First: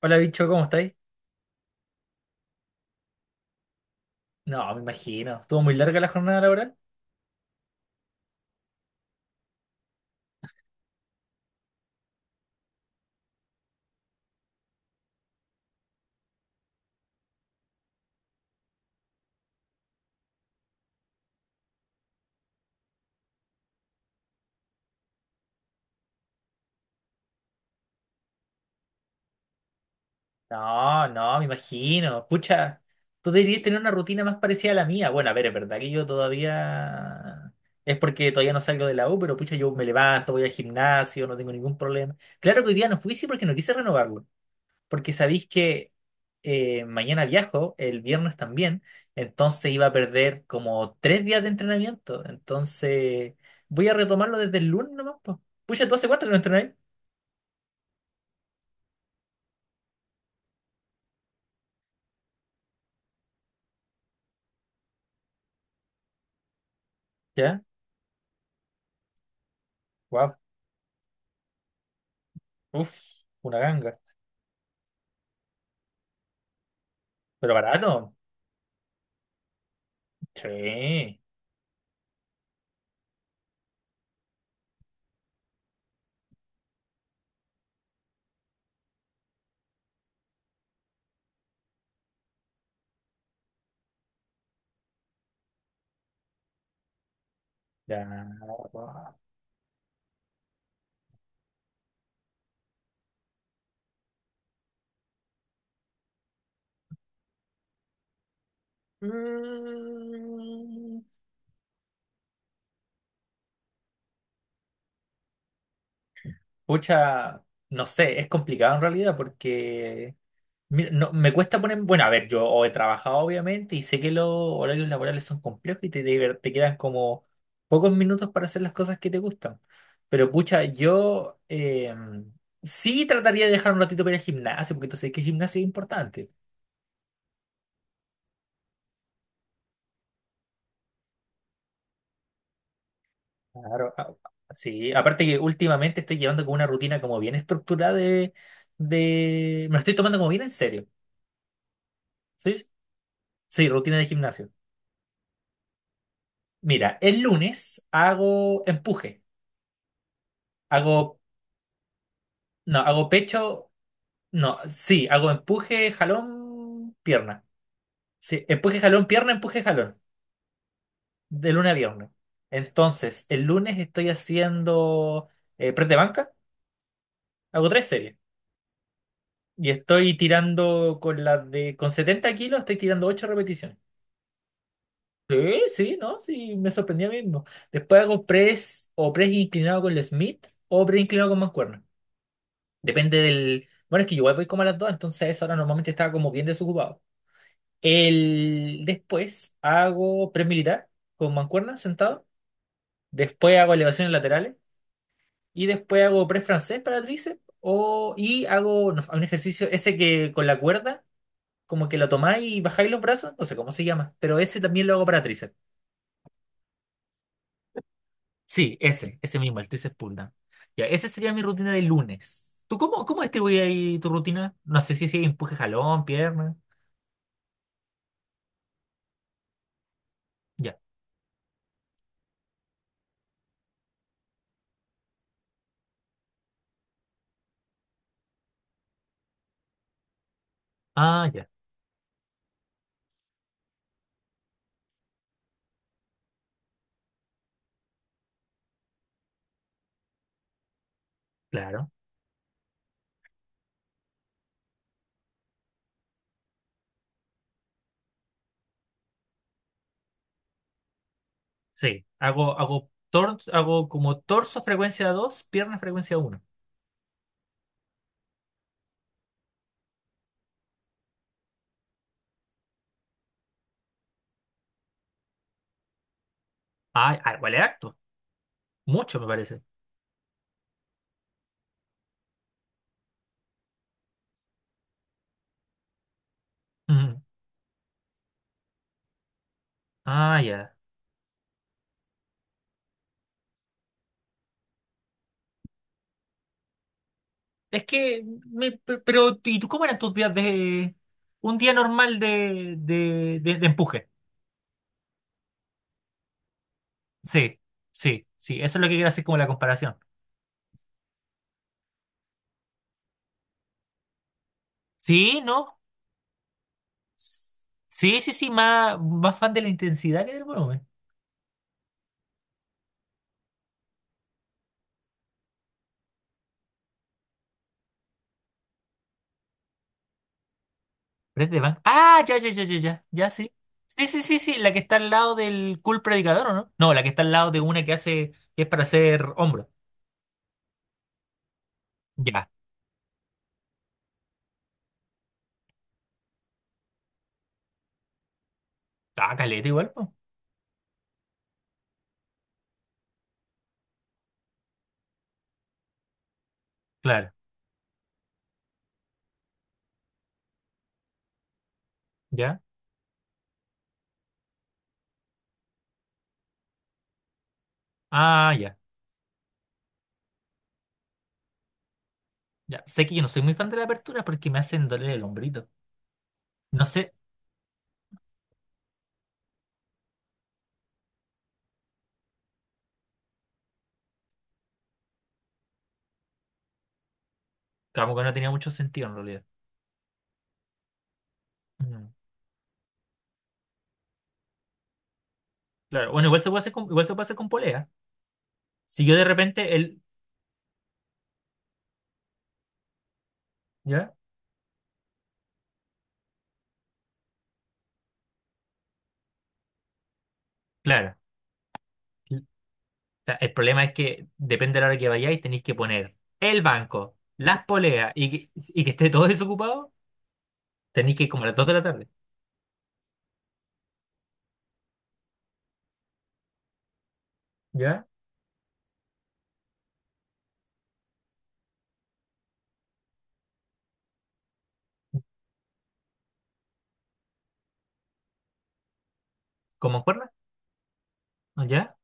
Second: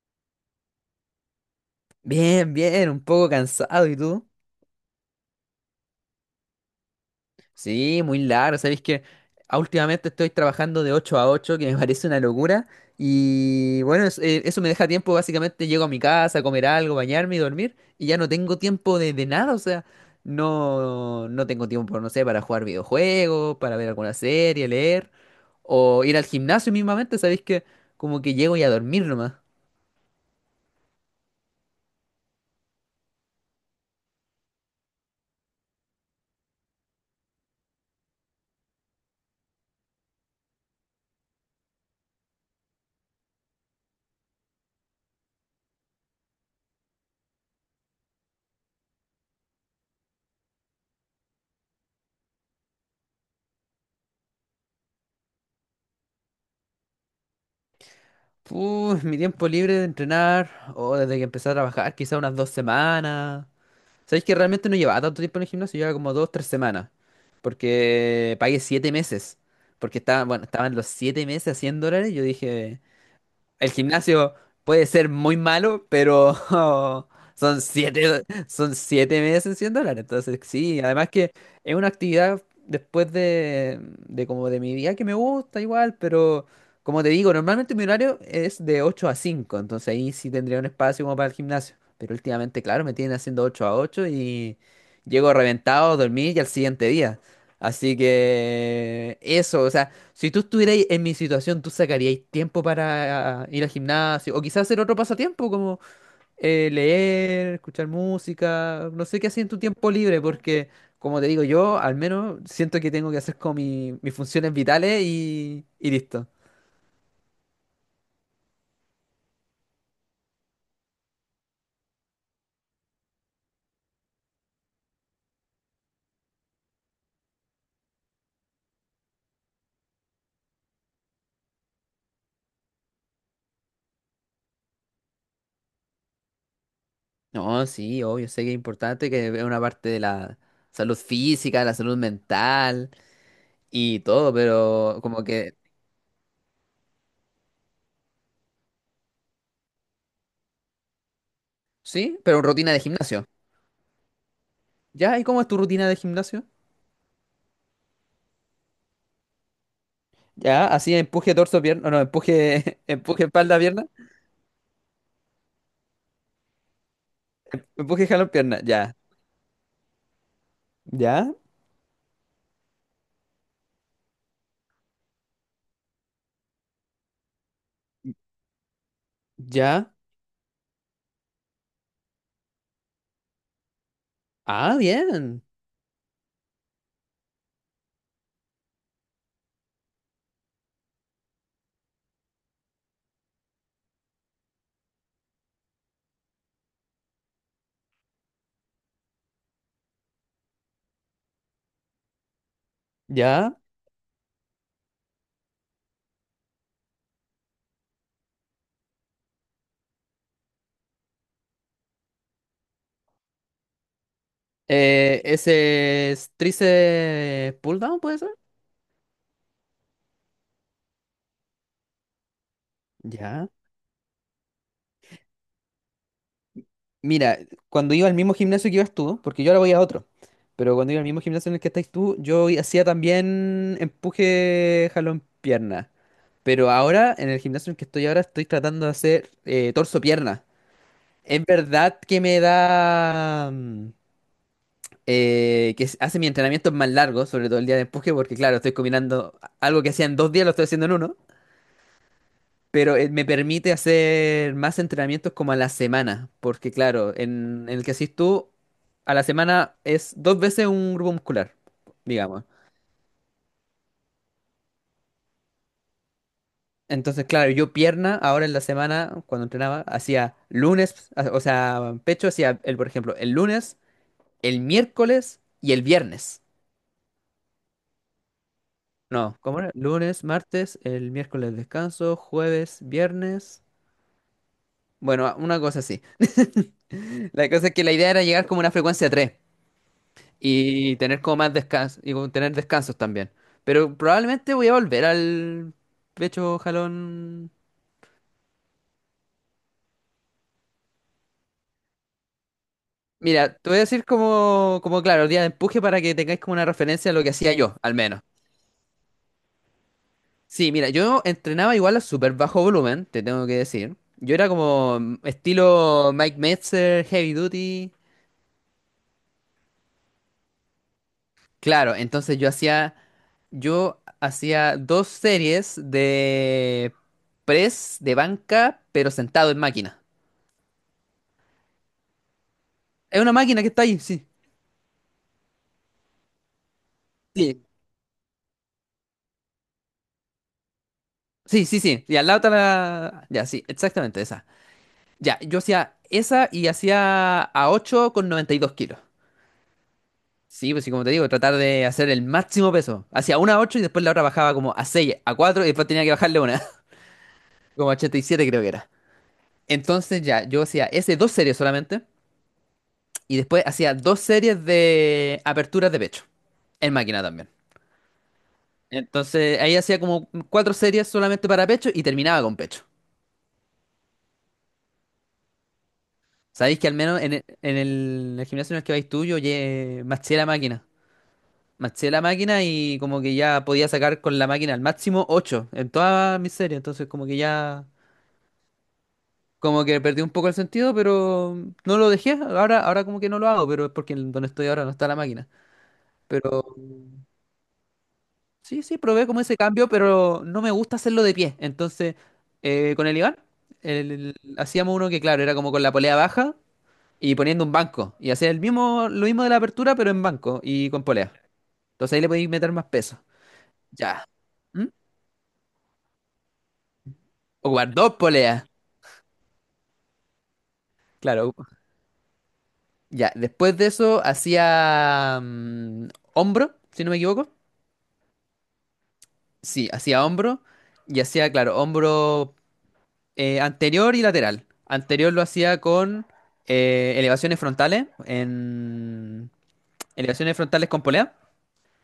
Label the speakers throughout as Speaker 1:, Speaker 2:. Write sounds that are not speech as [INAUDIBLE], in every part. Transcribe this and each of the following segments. Speaker 1: Hola, bicho, ¿cómo estáis?
Speaker 2: Bien, bien, un poco cansado, ¿y tú?
Speaker 1: No, me imagino. ¿Estuvo muy larga la jornada laboral?
Speaker 2: Sí, muy largo, ¿sabéis que últimamente estoy trabajando de 8 a 8, que me [LAUGHS] parece una locura? Y bueno, eso me deja tiempo. Básicamente llego a mi casa a comer algo, bañarme y dormir, y ya no tengo tiempo de nada. O sea, no, no tengo tiempo, no sé, para jugar videojuegos, para ver alguna serie, leer, o ir al gimnasio mismamente, ¿sabéis que como que llego y a dormir nomás?
Speaker 1: No, no, me imagino. Pucha, tú deberías tener una rutina más parecida a la mía. Bueno, a ver, es verdad que yo todavía. Es porque todavía no salgo de la U, pero pucha, yo me levanto, voy al gimnasio, no tengo ningún problema. Claro que hoy día no fui, sí, porque no quise renovarlo. Porque sabéis que mañana viajo, el viernes también, entonces iba a perder como 3 días de entrenamiento. Entonces voy a retomarlo desde el lunes nomás, po. Pucha, ¿tú hace cuánto que no entrenáis?
Speaker 2: Puh, mi tiempo libre de entrenar, o desde que empecé a trabajar, quizá unas 2 semanas. Sabéis que realmente no llevaba tanto tiempo en el gimnasio, llevaba como dos, tres semanas.
Speaker 1: ¿Ya?
Speaker 2: Porque pagué 7 meses. Porque estaba,
Speaker 1: Wow.
Speaker 2: bueno, estaban los 7 meses a 100 dólares. Yo dije,
Speaker 1: Uf, una
Speaker 2: el
Speaker 1: ganga.
Speaker 2: gimnasio puede ser muy malo, pero [LAUGHS]
Speaker 1: Pero
Speaker 2: son
Speaker 1: barato.
Speaker 2: siete, son siete meses en 100 dólares. Entonces, sí, además
Speaker 1: Sí.
Speaker 2: que es una actividad después de como de mi día que me gusta igual, pero como te digo, normalmente mi horario es de 8 a 5, entonces ahí sí tendría un espacio como para el gimnasio. Pero últimamente, claro, me tienen haciendo 8 a 8 y llego reventado, dormí y al siguiente día. Así
Speaker 1: Ya. Guau.
Speaker 2: que eso, o sea, si tú estuvierais en mi situación, ¿tú sacaríais tiempo para ir al gimnasio? O quizás hacer otro pasatiempo, como leer, escuchar música, no sé qué hacía en tu tiempo libre, porque
Speaker 1: Mm,
Speaker 2: como te digo, yo al menos siento que tengo que hacer como mis funciones vitales y listo.
Speaker 1: pucha, no sé, es complicado en realidad porque mira, no, me cuesta poner, bueno, a ver, yo o he trabajado obviamente y sé que los horarios laborales son complejos y te quedan como pocos minutos para hacer las cosas que te gustan. Pero pucha, yo sí trataría de dejar un ratito para ir al gimnasio porque tú sabes que el gimnasio es importante.
Speaker 2: No, sí, obvio, sé que es importante, que es una parte de la salud física, la salud mental
Speaker 1: Claro,
Speaker 2: y todo,
Speaker 1: sí,
Speaker 2: pero
Speaker 1: aparte
Speaker 2: como
Speaker 1: que
Speaker 2: que,
Speaker 1: últimamente estoy llevando como una rutina como bien estructurada Me lo estoy tomando como bien en serio.
Speaker 2: sí, pero
Speaker 1: ¿Sí? Sí,
Speaker 2: rutina de gimnasio.
Speaker 1: sí, rutina de gimnasio.
Speaker 2: ¿Ya? ¿Y cómo es tu rutina de gimnasio?
Speaker 1: Mira, el lunes hago empuje.
Speaker 2: Ya, así
Speaker 1: Hago,
Speaker 2: empuje torso, pierna, no,
Speaker 1: no,
Speaker 2: empuje, [LAUGHS]
Speaker 1: hago
Speaker 2: empuje espalda,
Speaker 1: pecho,
Speaker 2: pierna,
Speaker 1: no, sí, hago empuje, jalón, pierna.
Speaker 2: empuje jalón,
Speaker 1: Sí,
Speaker 2: pierna,
Speaker 1: empuje,
Speaker 2: ya,
Speaker 1: jalón, pierna, empuje, jalón,
Speaker 2: ya,
Speaker 1: de lunes a viernes. Entonces, el lunes estoy haciendo press de banca, hago tres series. Y
Speaker 2: ya,
Speaker 1: estoy tirando con con 70 kilos estoy tirando 8 repeticiones.
Speaker 2: ah, bien,
Speaker 1: Sí, sí, ¿no? Sí, me sorprendía mismo. Después hago press o press inclinado con el Smith o press inclinado con mancuerna. Depende del. Bueno, es que yo igual voy como a las 2, entonces a esa hora normalmente estaba como bien desocupado. Después hago press militar con mancuerna sentado.
Speaker 2: ya,
Speaker 1: Después hago elevaciones laterales. Y después hago press francés para tríceps. Y hago no, un ejercicio ese que con la cuerda como que lo tomáis y bajáis los brazos, no sé cómo se llama, pero ese también lo hago para tríceps.
Speaker 2: ese es tríceps pull down, ¿puede ser?
Speaker 1: Sí, ese mismo, el tríceps pull down. Ya, esa sería mi rutina de lunes. ¿Tú cómo
Speaker 2: Ya,
Speaker 1: distribuís ahí tu rutina? No sé si empuje jalón, pierna.
Speaker 2: mira, cuando iba al mismo gimnasio que ibas tú, porque yo ahora voy a otro, pero
Speaker 1: Ya.
Speaker 2: cuando iba al mismo gimnasio en el que estáis tú, hacía también empuje jalón, pierna, pero ahora, en el gimnasio en el que estoy ahora, estoy tratando de hacer torso, pierna.
Speaker 1: Ah,
Speaker 2: Es
Speaker 1: ya,
Speaker 2: verdad que me da... hace mis entrenamientos más largos, sobre todo el día de empuje, porque claro, estoy combinando algo que hacía en dos días, lo estoy haciendo en uno,
Speaker 1: claro.
Speaker 2: pero me permite hacer más entrenamientos como a la semana, porque claro, en el que haces tú, a la semana es dos veces un grupo muscular,
Speaker 1: Sí,
Speaker 2: digamos.
Speaker 1: hago como torso frecuencia 2 pierna frecuencia uno.
Speaker 2: Entonces, claro, yo pierna, ahora en la semana, cuando entrenaba, hacía lunes, o sea, pecho hacía, por ejemplo, el lunes, el miércoles y el viernes.
Speaker 1: Ah, ah, vale harto. Mucho me
Speaker 2: No, ¿cómo
Speaker 1: parece.
Speaker 2: era? Lunes, martes, el miércoles descanso, jueves, viernes. Bueno, una cosa así. [LAUGHS]
Speaker 1: Ujú.
Speaker 2: La cosa es que la idea era llegar como a una frecuencia 3
Speaker 1: Ah, ya.
Speaker 2: y tener como más descanso y como tener descansos también. Pero probablemente voy a volver al pecho jalón.
Speaker 1: Es que, pero, ¿y tú cómo eran tus días de un día normal
Speaker 2: Mira,
Speaker 1: de
Speaker 2: te voy a decir
Speaker 1: empuje?
Speaker 2: como, claro, día de empuje para que tengáis como una referencia a lo que hacía
Speaker 1: Sí,
Speaker 2: yo, al menos.
Speaker 1: sí, sí, eso es lo que quiero hacer como la comparación.
Speaker 2: Sí, mira, yo entrenaba igual a súper bajo volumen, te tengo que decir. Yo era como
Speaker 1: Sí, no.
Speaker 2: estilo Mike Metzer, Heavy Duty.
Speaker 1: Sí, sí, sí, más fan de la intensidad que del volumen.
Speaker 2: Claro, entonces yo hacía dos series de press de banca, pero sentado en máquina.
Speaker 1: Pero es de Bang. Ah, ya, ya, ya, ya, ya,
Speaker 2: Es
Speaker 1: ya,
Speaker 2: una
Speaker 1: sí.
Speaker 2: máquina que está ahí,
Speaker 1: Sí, sí,
Speaker 2: sí.
Speaker 1: sí, sí, la que está al lado del cool predicador, ¿o no? No, la que está al lado de
Speaker 2: Sí.
Speaker 1: una que hace, que es para hacer hombro.
Speaker 2: Sí, sí, sí. Y al lado
Speaker 1: Ya.
Speaker 2: está la... Ya, sí, exactamente esa. Ya, yo hacía esa y hacía a 8 con 92 kilos.
Speaker 1: Ah, caleta igual, pues.
Speaker 2: Sí, pues sí, como te digo, tratar de hacer el máximo peso. Hacía una a 8 y después la otra bajaba como a 6, a 4 y después tenía que bajarle una. [LAUGHS]
Speaker 1: Claro,
Speaker 2: Como a 87 creo que era. Entonces ya, yo hacía ese dos series solamente.
Speaker 1: ya.
Speaker 2: Y después hacía dos series de aperturas de pecho. En máquina también.
Speaker 1: Ah, ya,
Speaker 2: Entonces ahí hacía como cuatro series solamente para pecho y terminaba con
Speaker 1: ya.
Speaker 2: pecho.
Speaker 1: Sé que yo no soy muy fan de la apertura porque me hacen doler el hombrito.
Speaker 2: Sabéis
Speaker 1: No
Speaker 2: que al
Speaker 1: sé,
Speaker 2: menos en el gimnasio en el que vais tú, maché la máquina. Maché la máquina y como que ya podía sacar con la máquina al máximo ocho en todas mis series. Entonces como que ya,
Speaker 1: como que no tenía mucho sentido en realidad.
Speaker 2: como que perdí un poco el sentido, pero no
Speaker 1: Mm,
Speaker 2: lo dejé. Ahora como que no lo hago, pero es porque en donde estoy ahora no está la máquina.
Speaker 1: claro, bueno,
Speaker 2: Pero
Speaker 1: igual se puede hacer con polea.
Speaker 2: Sí, sí,
Speaker 1: Si yo de
Speaker 2: probé como ese
Speaker 1: repente,
Speaker 2: cambio,
Speaker 1: el.
Speaker 2: pero no me gusta hacerlo de pie. Entonces, con el Iván,
Speaker 1: ¿Ya?
Speaker 2: hacíamos uno que, claro, era como con la polea baja y poniendo un banco. Y hacía el mismo, lo mismo de la apertura, pero en banco y con
Speaker 1: Claro.
Speaker 2: polea. Entonces ahí le podéis meter más peso.
Speaker 1: O sea, el problema es
Speaker 2: Ya.
Speaker 1: que depende de la
Speaker 2: ¿Mm?
Speaker 1: hora que vayáis, tenéis que poner el banco, las
Speaker 2: Ocupar
Speaker 1: poleas
Speaker 2: dos poleas.
Speaker 1: y que esté todo desocupado. Tenéis que ir como a
Speaker 2: Claro.
Speaker 1: las 2 de la tarde.
Speaker 2: Ya. Después de eso, hacía hombro, si no me equivoco.
Speaker 1: ¿Ya?
Speaker 2: Sí, hacía hombro. Y hacía, claro, hombro anterior y lateral. Anterior lo hacía con eh, elevaciones frontales, en
Speaker 1: ¿Como en cuerda?
Speaker 2: elevaciones frontales con polea.
Speaker 1: ¿Ya?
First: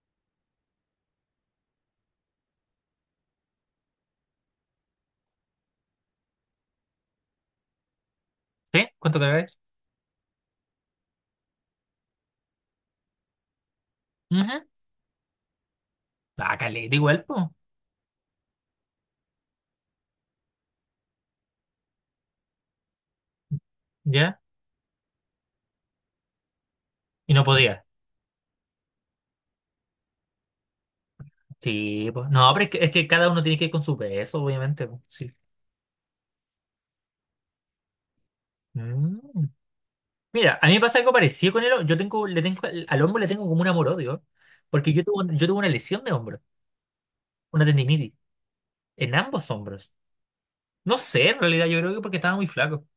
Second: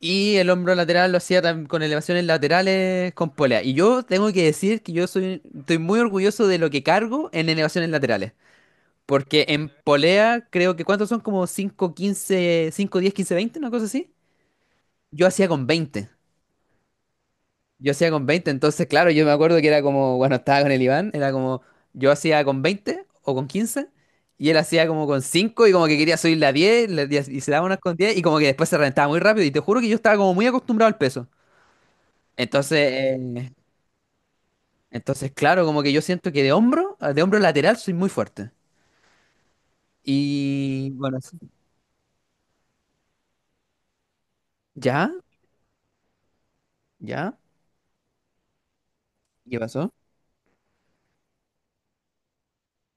Speaker 2: Y el hombro lateral lo hacía con elevaciones laterales con polea. Y yo tengo que decir que estoy muy orgulloso de lo que cargo en elevaciones laterales.
Speaker 1: ¿Sí? ¿Cuánto
Speaker 2: Porque
Speaker 1: cargáis?
Speaker 2: en polea creo que, ¿cuántos son? Como 5 15, 5 10 15 20, una cosa así.
Speaker 1: Ujú.
Speaker 2: Yo hacía con 20
Speaker 1: Ah, caleta igual, pues.
Speaker 2: Yo hacía con 20 entonces, claro, yo me acuerdo que era como, bueno, estaba con el Iván, era como, yo hacía con 20 o con 15
Speaker 1: ¿Ya?
Speaker 2: y él hacía como con 5 y como que quería subirle a 10
Speaker 1: Y
Speaker 2: y
Speaker 1: no
Speaker 2: se daba unas
Speaker 1: podía.
Speaker 2: con 10 y como que después se reventaba muy rápido, y te juro que yo estaba como muy acostumbrado al peso.
Speaker 1: Sí, pues. No, pero es
Speaker 2: Entonces,
Speaker 1: que cada uno
Speaker 2: eh,
Speaker 1: tiene que ir con su peso, obviamente. Po. Sí.
Speaker 2: entonces, claro, como que yo siento que de hombro lateral soy muy fuerte.
Speaker 1: Mm. Mira, a mí me
Speaker 2: Y
Speaker 1: pasa algo
Speaker 2: bueno, sí.
Speaker 1: parecido con el hombro. Yo tengo, le tengo, al hombro le tengo como un amor-odio. Porque
Speaker 2: ¿Ya?
Speaker 1: yo tuve una lesión de hombro,
Speaker 2: ¿Ya?
Speaker 1: una tendinitis, en ambos
Speaker 2: ¿Qué
Speaker 1: hombros.
Speaker 2: pasó?
Speaker 1: No sé, en realidad yo creo que porque estaba muy flaco.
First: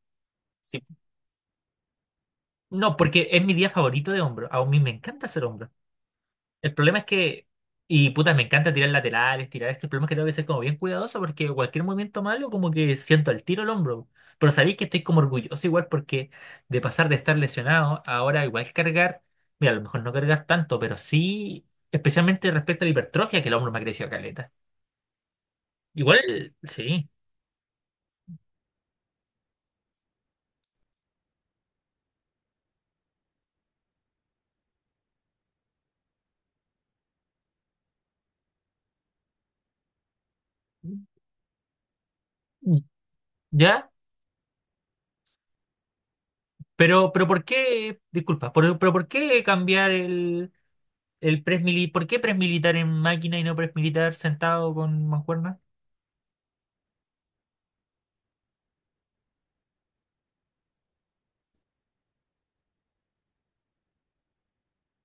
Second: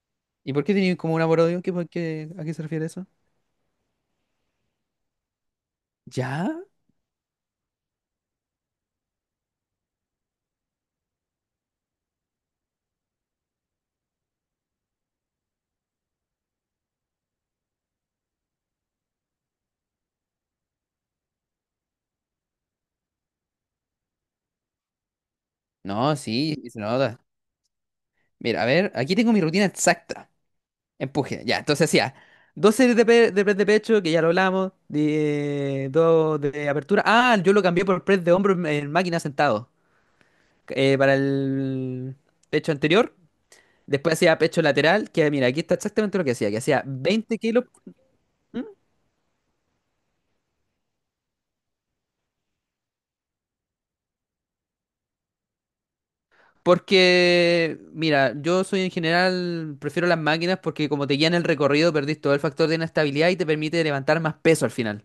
Speaker 2: ¿Y por qué
Speaker 1: Sí.
Speaker 2: tenía como un amor-odio? ¿A qué se refiere
Speaker 1: No,
Speaker 2: eso?
Speaker 1: porque es mi día favorito de hombro. A mí me encanta hacer hombro.
Speaker 2: ¿Ya?
Speaker 1: El problema es que, y puta, me encanta tirar laterales, tirar esto. El problema es que tengo que ser como bien cuidadoso porque cualquier movimiento malo como que siento el tiro el hombro. Pero sabéis que estoy como orgulloso igual porque de pasar de estar lesionado, ahora igual cargar, mira, a lo mejor no cargas tanto, pero sí, especialmente respecto a la hipertrofia, que el hombro me ha crecido caleta.
Speaker 2: No,
Speaker 1: Igual,
Speaker 2: sí, sí se
Speaker 1: sí.
Speaker 2: nota. Mira, a ver, aquí tengo mi rutina exacta. Empuje, ya, entonces hacía dos series de press de pecho, que ya lo hablamos, dos de apertura. Ah, yo lo cambié por press de hombro en máquina sentado, para el pecho anterior.
Speaker 1: ¿Ya?
Speaker 2: Después hacía pecho lateral, que mira, aquí está exactamente lo que hacía
Speaker 1: Pero
Speaker 2: 20
Speaker 1: ¿por
Speaker 2: kilos.
Speaker 1: qué, disculpa,
Speaker 2: ¿Mm?
Speaker 1: pero ¿por qué cambiar el ¿Por qué press militar en máquina y no press militar sentado con mancuerna?
Speaker 2: Porque, mira, yo soy en general, prefiero las máquinas porque como te guían el recorrido, perdís todo el factor de inestabilidad y te permite levantar más peso al final.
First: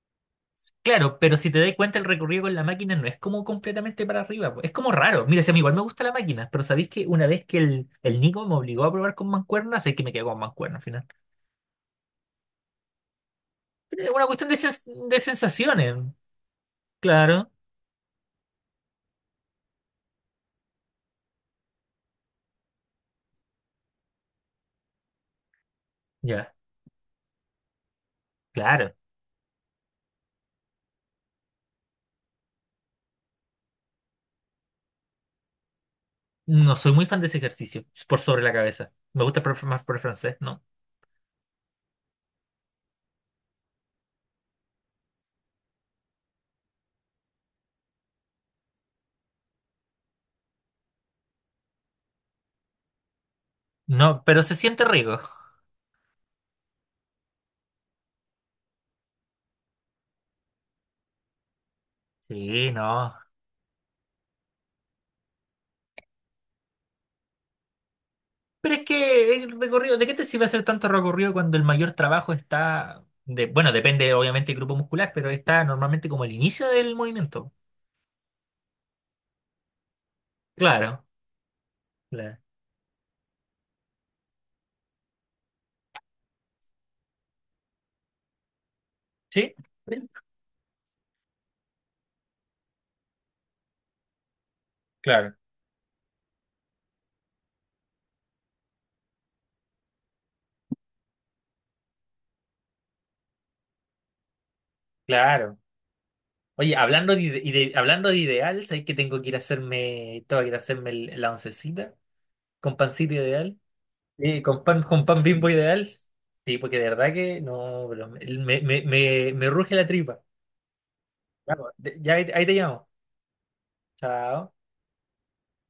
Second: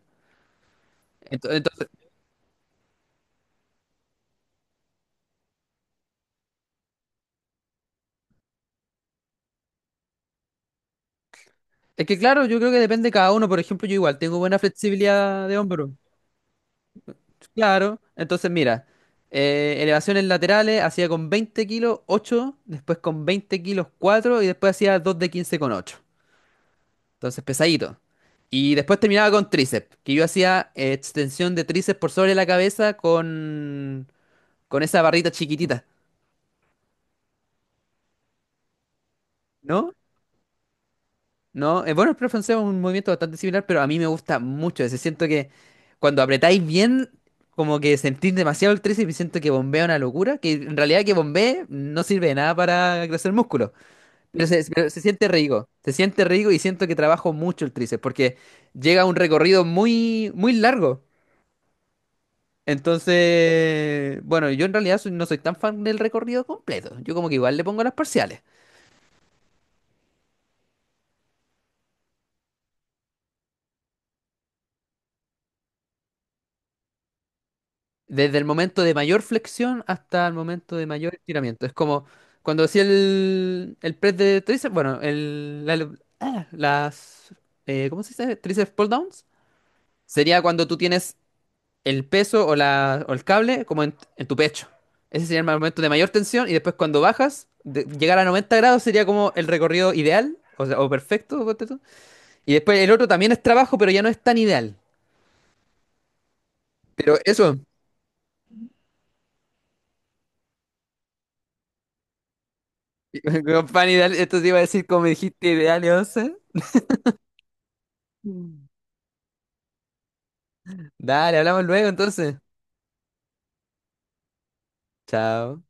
Speaker 1: Claro, pero si te das
Speaker 2: Entonces,
Speaker 1: cuenta el recorrido con la máquina no es como completamente para arriba, po, es como raro. Mira, si a mí igual me gusta la máquina, pero sabéis que una vez que el Nico me obligó a probar con mancuerna, sé que me quedo con mancuerna al final.
Speaker 2: es que claro, yo creo que depende de cada uno. Por ejemplo, yo
Speaker 1: Es
Speaker 2: igual
Speaker 1: una
Speaker 2: tengo
Speaker 1: cuestión
Speaker 2: buena
Speaker 1: de
Speaker 2: flexibilidad de hombro.
Speaker 1: sensaciones, claro,
Speaker 2: Claro. Entonces, mira, elevaciones laterales hacía con 20 kilos 8, después con 20 kilos 4 y después hacía 2 de 15 con 8.
Speaker 1: ya,
Speaker 2: Entonces, pesadito. Y
Speaker 1: claro.
Speaker 2: después terminaba con tríceps, que yo hacía extensión de tríceps por sobre la cabeza con esa barrita chiquitita,
Speaker 1: No soy muy fan de ese ejercicio, por sobre la cabeza. Me gusta más
Speaker 2: ¿no?
Speaker 1: por el francés, ¿no?
Speaker 2: No, bueno, el pre francés es un movimiento bastante similar, pero a mí me gusta mucho ese. Siento que cuando apretáis bien, como que sentís demasiado el tríceps y siento que bombea una locura, que en realidad que bombee no sirve de nada para crecer músculo,
Speaker 1: No, pero se siente
Speaker 2: pero
Speaker 1: rico.
Speaker 2: se siente rico y siento que trabajo mucho el tríceps porque llega a un recorrido muy, muy largo.
Speaker 1: Sí, no.
Speaker 2: Entonces, bueno, yo en realidad no soy tan fan del recorrido completo, yo como que igual le pongo las parciales.
Speaker 1: Pero es que el recorrido, ¿de qué te sirve hacer tanto recorrido cuando el mayor trabajo está de, bueno, depende obviamente del grupo muscular, pero está normalmente como el inicio del movimiento?
Speaker 2: Desde el momento de mayor flexión hasta el momento de
Speaker 1: Claro,
Speaker 2: mayor estiramiento. Es como
Speaker 1: claro.
Speaker 2: cuando hacía el press de tríceps, bueno, ah, ¿cómo se dice? Tríceps pull downs.
Speaker 1: ¿Sí?
Speaker 2: Sería cuando tú tienes el peso o el cable como en tu pecho. Ese
Speaker 1: Claro,
Speaker 2: sería el momento de mayor tensión y después cuando bajas, llegar a 90 grados sería como el recorrido ideal, o sea, o perfecto. Ponte tú. Y después el otro también es trabajo, pero ya no es tan ideal.
Speaker 1: claro. Oye, hablando
Speaker 2: Pero eso,
Speaker 1: hablando de ideal, ¿sabes que tengo que ir a hacerme, tengo que ir a hacerme la oncecita con pancito ideal?
Speaker 2: [LAUGHS] pan ideal,
Speaker 1: Eh,
Speaker 2: esto te iba a
Speaker 1: con pan,
Speaker 2: decir como
Speaker 1: con
Speaker 2: me
Speaker 1: pan
Speaker 2: dijiste
Speaker 1: Bimbo
Speaker 2: ideal.
Speaker 1: ideal. Sí, porque de verdad que no, pero
Speaker 2: Mm.
Speaker 1: me ruge la tripa.
Speaker 2: Dale,
Speaker 1: Ya,
Speaker 2: hablamos
Speaker 1: pues,
Speaker 2: luego
Speaker 1: ya
Speaker 2: entonces.
Speaker 1: ahí te llamo. Chao.
Speaker 2: Chao.